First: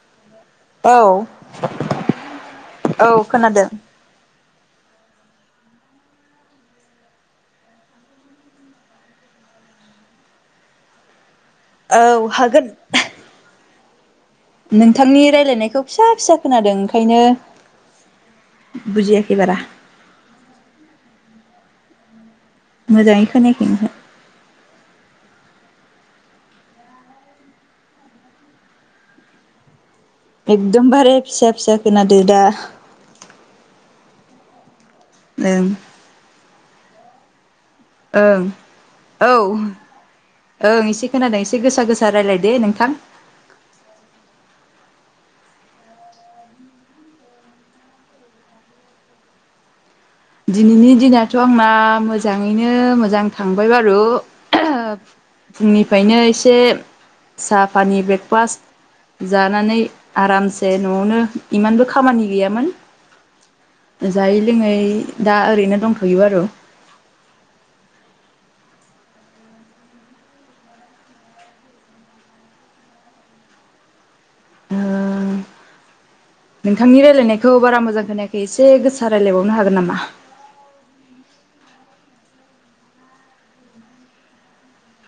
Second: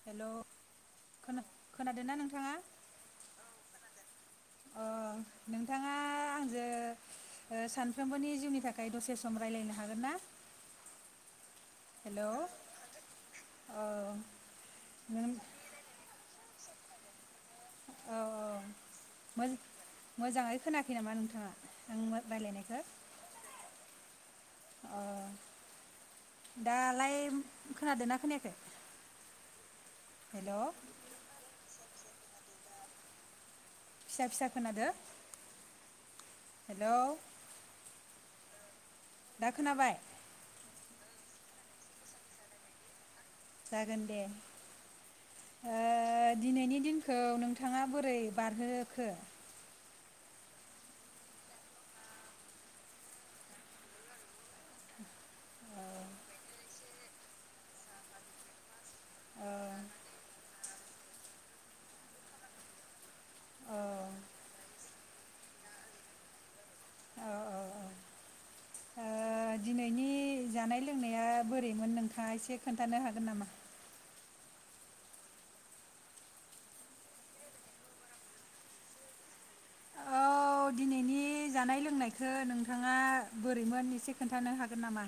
हेल', औ खोना खोनादों ना नोंथाङा? औ खोनादों अ नोंथाङा आंजों ओ सानफ्रोमबोनि जिउनि थाखाय दसे सम राय्लायनो हागोन ना? औ हागोन। नोंथांनि नों रायलायनायखौ फिसा फिसा खोनादों ओंखायनो औ औ बुजियाखै मो बारा मोजाङै खोनायाखै नामा नोंथाङा? थांमोन राय्लायनायखौ? मोजाङै खोनायाखै नोंहा अ। दालाय खोनादों ना खोनायाखै? हेल' एदम बारे फिसा फिसा खोनादो दा। फिसा फिसा खोनादों? ओं। हेल'। ओं। औ दा खोनाबाय? ओं। खोनादों एसे गोसा गोसा रायलाय दे नोंथां। जागोन दे ओ दिनैनि दिनखौ नोंथांङा बोरै बारहोखो? दिनैनि दिनाथ' आंना मोजांङैनो मोजां थांबाय बारु फुंनिफ्रायनो एसे सा फानि ब्रेकफास्ट औ जानानै आरामसे न'आवनो इमानबो खामानि गैयामोन औ जायै लोङै दा ओरैनो दंथ'यो बारु। औ ओ दिनैनि जानाय लोंनाया बोरैमोन नोंथांङा एसे खोन्थानो हागोन नामा? ओ नोंथांनि रायलायनायखौ बारा मोजां खोनायाखै एसे गोसा रायलायबाव औ दिनैनि जानाय लोंनाय खो नोंथांङा बोरैमोन एसे खोन्थानो हागोन नामा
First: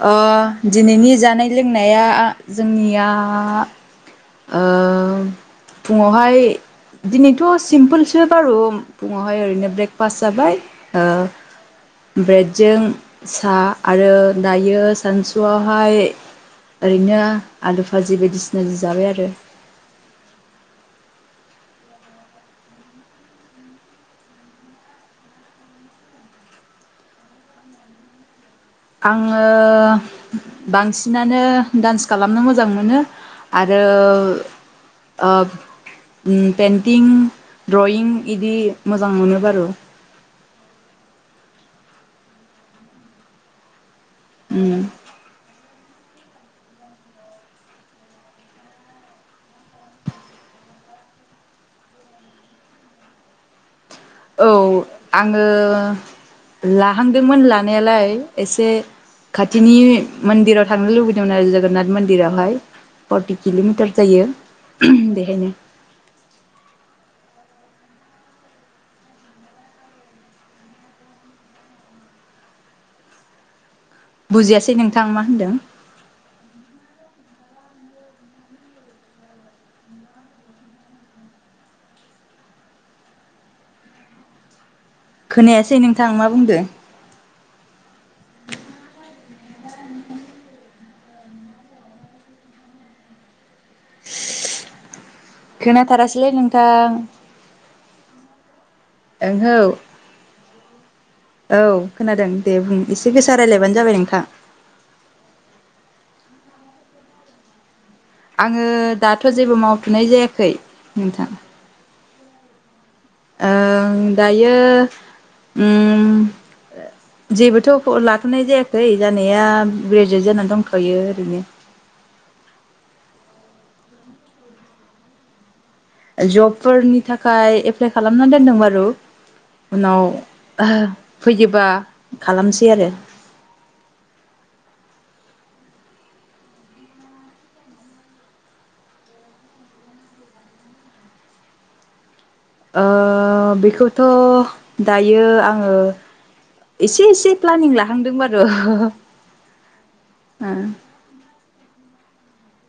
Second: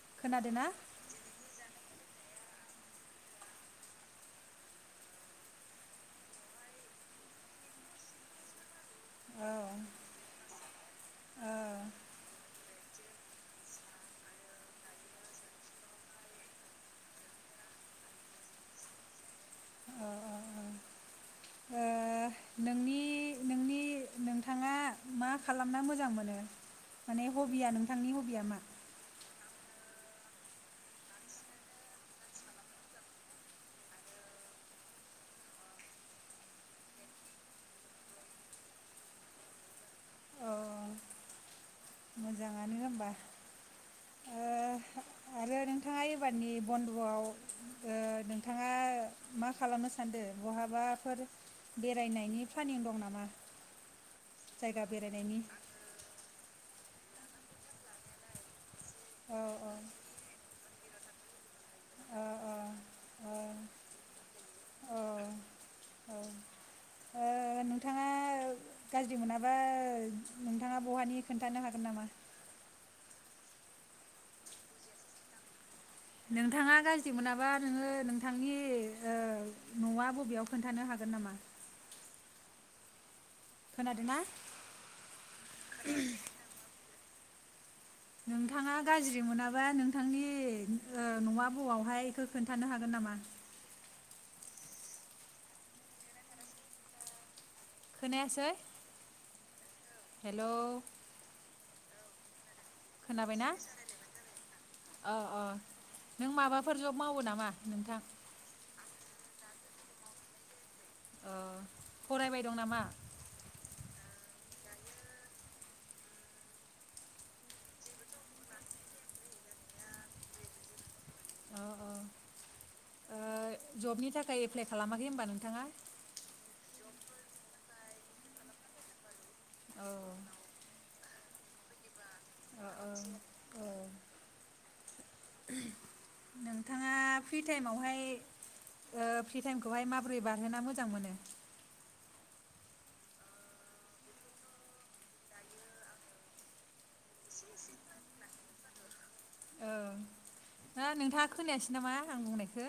अ खोनादों ना? दिनैनि जानाय लोंनाय नाया जोंनिया ओ फुंङावहाय दिनैथ' सिम्पोलसो बारु फुंङावहाय ओ ओरैनो ब्रेकफास्ट जाबाय ओ औ ब्रेडजों सा आरो दायो सानसुआवहाय ओरैनो आलु फाजि बायदिसिना जों जाबाय आरो। औ ओ नोंनि नोंनि नोंथाङा मा खालामना मोजां मोनो माने हबिया नोंथांनि हबिया मा आंङो बांसिनानो दान्स खालामनो मोजां मोनो आरो ओ उम पेइन्टिं द्रयिं इदि मोजां मोनो बारु मोजांङानो ओमबा उम। आरो नोंथांङा एबारनि बन्द'आव ओ नोंथांङा मा खालामनो सानदो बहाबाफोर बेरायनायनि प्लानिं दं नामा? औ जायगा बेरायनायनि आंङो ला हांदोंमोन लानायालाय एसे औ औ खाथिनि मोन्दिराव थांनो लुबैदोंमोन आरो जोगोनाथ ओ ओ मन्दिरावहाय ओ फर्टि किल'मिटार जायो बेहायनो। औ औ ओ नोंथांङा गाज्रि मोनाबा नोंथाङा बहानि खोन्थानो हागोन नामा? बुजियासै नोंथां मा होनदों? नोंथांङा गाज्रि मोनाबा नोंङो नोंथांनि ओ न'आ बबेयाव खोन्थानो हागोन नामा? खोनादो ना? खोनायासै नोंथां मा बुंदो। नोंथांङा गाज्रि मोनाबा नोंथांनि ओ न'आ बबावहाय इखो खोन्थानो हागोन नामा? खोनाथारासैलै नोंथां। खोनायासै? ओहौ। हेलौ। औ खोनादों। दे बुं एसे गोसा खोनाबायना रायलायबानो जाबाय नोंथां। अ अ नों माबाफोर जब मावो नामा नोंथां? आंङो दाथ' जेबो मावथ'नाय जायाखै। अ नोंथां। फरायबाय दं नामा? ओ दायो उम जेबोथ' लाथ'नाय जायाखै जानाया ग्रेजुवेट जानानै दंथ'यो। बिदिनो अ अ ओ जबनि थाखाय एप्लाइ खालामाखै होनबा नोंथाङा? जबफोरनि थाखाय एप्लाइ खालामनानै दोनदों बारु उनाव ओ फैयोबा खालामसै ओ आरो औ नोंथाङा फ्रि टाइमावहाय ओ फ्रि टाइमखौहाय माबोरै बारहोना मोजां मोनो। ओ बेखौथ' दायो आङो एसे एसे प्लानिं लाहांदों बारु ह' ओ ना नोंथाङा खोनायासै नामा आं बुंनायखौ।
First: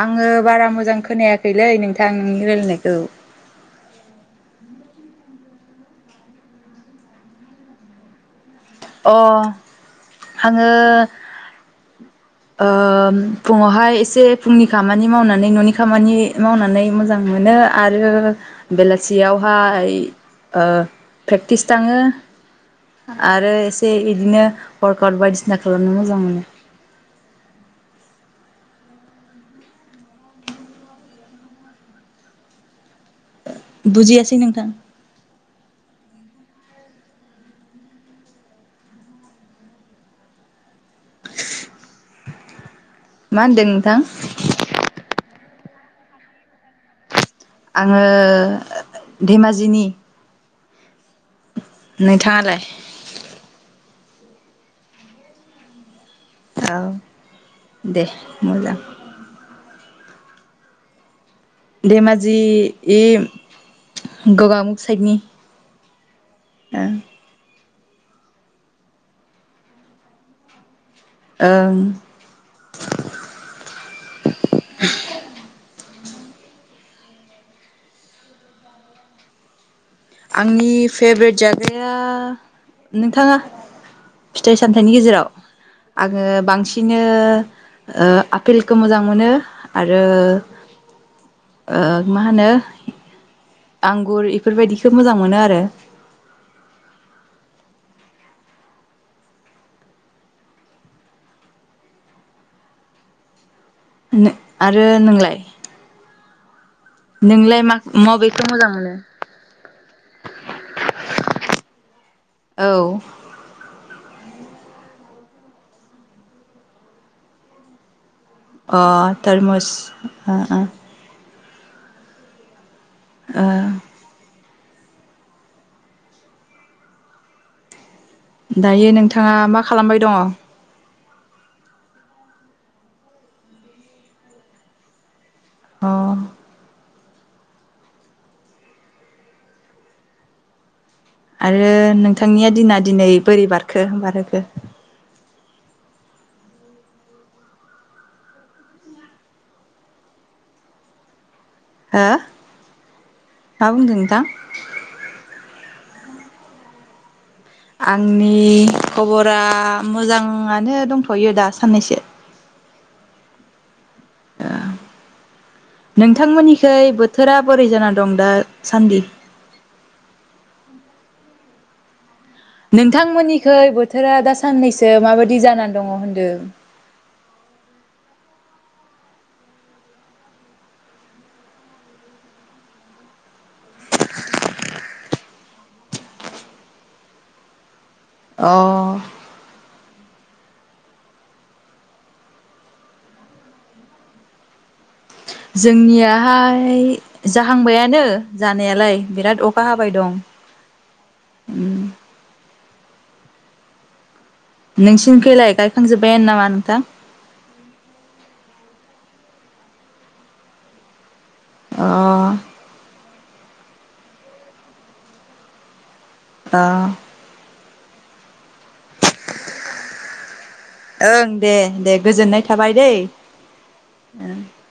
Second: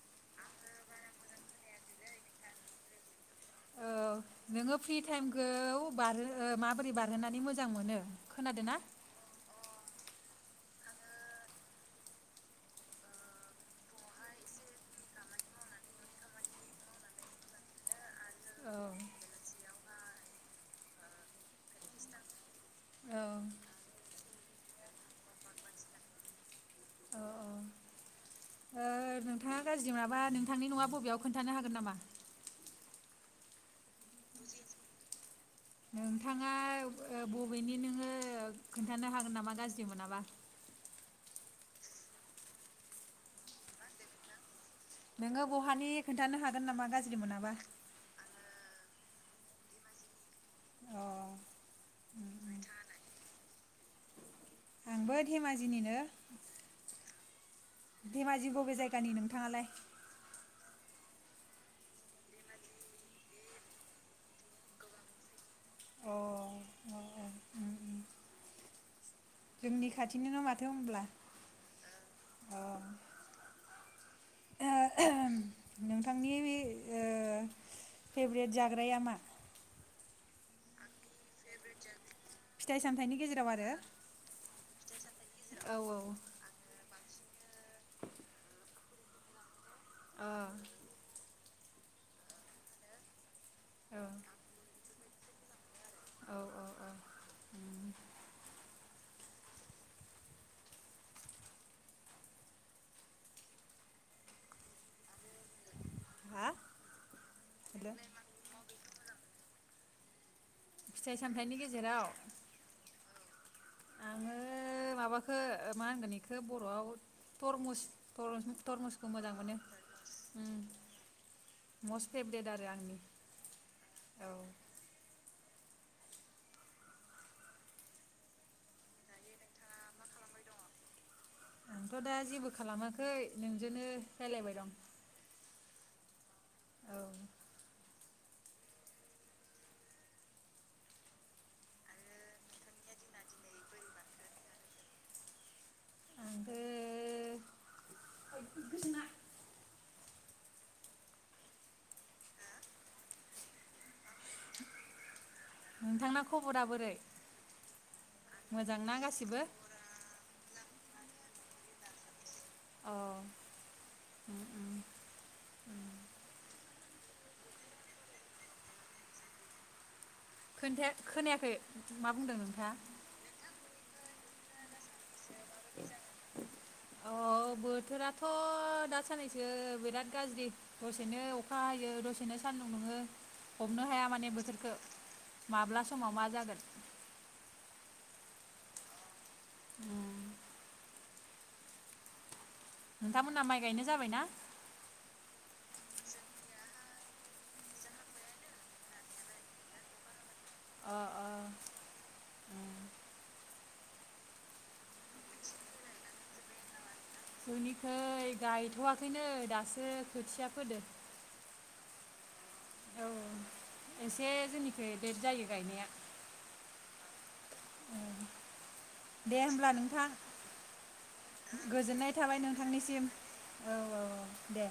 आङो बारा मोजां खोनायाखैलै नोंथांनि रायलायनायखौ। औ नोङो फ्रि टाइमखौ बारहो माबोरै बारहोनानै मोजां मोनो खोनादों ना। अ आङो ओ फुङावहाय एसे फुंनि खामानि मावनानै न'नि खामानि मावनानै मोजां मोनो आरो औ बेलासियावहाय ओ प्रेक्टिस थाङो। औ आरो एसे इदिनो फार्कआउट बायदिसिना खालामनो मोजां मोनो। औ ओ नोंथाङा गाज्रि मोनाबा नोंथांनि नङा बबेयाव खोन्थानो हागोन नामा? बुजियासै नोंथां। नोंथाङा बबेनि नोङो खोन्थानो हागोन नामा गाज्रि मोनामा। मा होनदों नोंथां। नोङो बहानि खोन्थानो हागोन नामा गाज्रि मोनाबा? आङो धेमाजिनि। अ नोंथाङालाय आंबो धेमाजिनिनो। [unintelligible] धेमाजि बबे मोजां जायगानि नोंथाङालाय। धेमाजि इम गगामुग साइडनि। अ ओ अ अ उम उम जोंनि खाथिनोन' माथो होनब्ला। ओं नोंथांनि बे ओ फेभ्रेट जाग्राया मा? आंनि फेभ्रेट जाग्राया फिथाइ सामथाइनि नोंथाङा गेजेराव आरो फिथाइ सामथाइनि गेजेराव औ आङो बांसिनै ओ ओ आपेलखौ मोजां मोनो। आरो अ ओ मा होनो। आंगुर ऐफोरबायदि खोब मोजां मोनो आरो औ औ औ नो आरो नोंलाय हा नोंलाय मा हेल' मबेखौ मोजां मोनो? फिथाइ सामथायाइनि गेजेराव? औ आङो माबाखौ मा होनगोन इखो बर'आव तरमुस। अ तर-तरमुसखौ मोजां मोनो तरमुस ओ ओ उम। मस्ट फेभरेट आरो आंनि। ओ औ दायो नोंथाङा मा खालामबाय दङ? आंथ' दा जेबो खालामाखै नोंजोंनो रायलायबाय दं। अ औ आरो नोंथांनिया दिना दिनै बोरै बारखो बारहोखो? आंफो [unintelligible] हो मा बुंदों नोंथां? नोंथांना खब'रा बोरै? आंनि मोजांना गासिबो खब'रा मोजांआनो दंथ'यो दा साननैसो। अ ओ नोंथांमोननि खै बोथोरा बोरै जाना दं दा सान्दि? खोनथाया खोनायाखै। मा बुंदों नोंथाङा नोंथांमोननिखै बोथ थोरा दा साननैसो ओ माबायदि जानानै दङ होनदो? थ' दासाननैसो बिराद गाज्रि दसेनो अखा हायो दसेनो सान्दुं दुङो हमनो हाया माने बोथोरखौ माब्ला समाव मा जागोन। अ [inaudible] नोंथांमोनहा माइ गायनो जाबायना? जोंनियाहाय जाहांबायानो जानायालाय बिराद अखा हाबाय दं। अ अ उम उम नोंसिनि खैलाय गायखांजोब्बायानो नामा नोंथां? जोंनिखै गायथ'वाखैनोै दासो खोथिया फोदो। अ औ एसे जोंनिखै लेट जायो गायनाया। अ दे होमब्ला नोंथाङ ओं दे दे गोजोननाय थाबाय दै नोंथांनिसिम औ औ औ दे।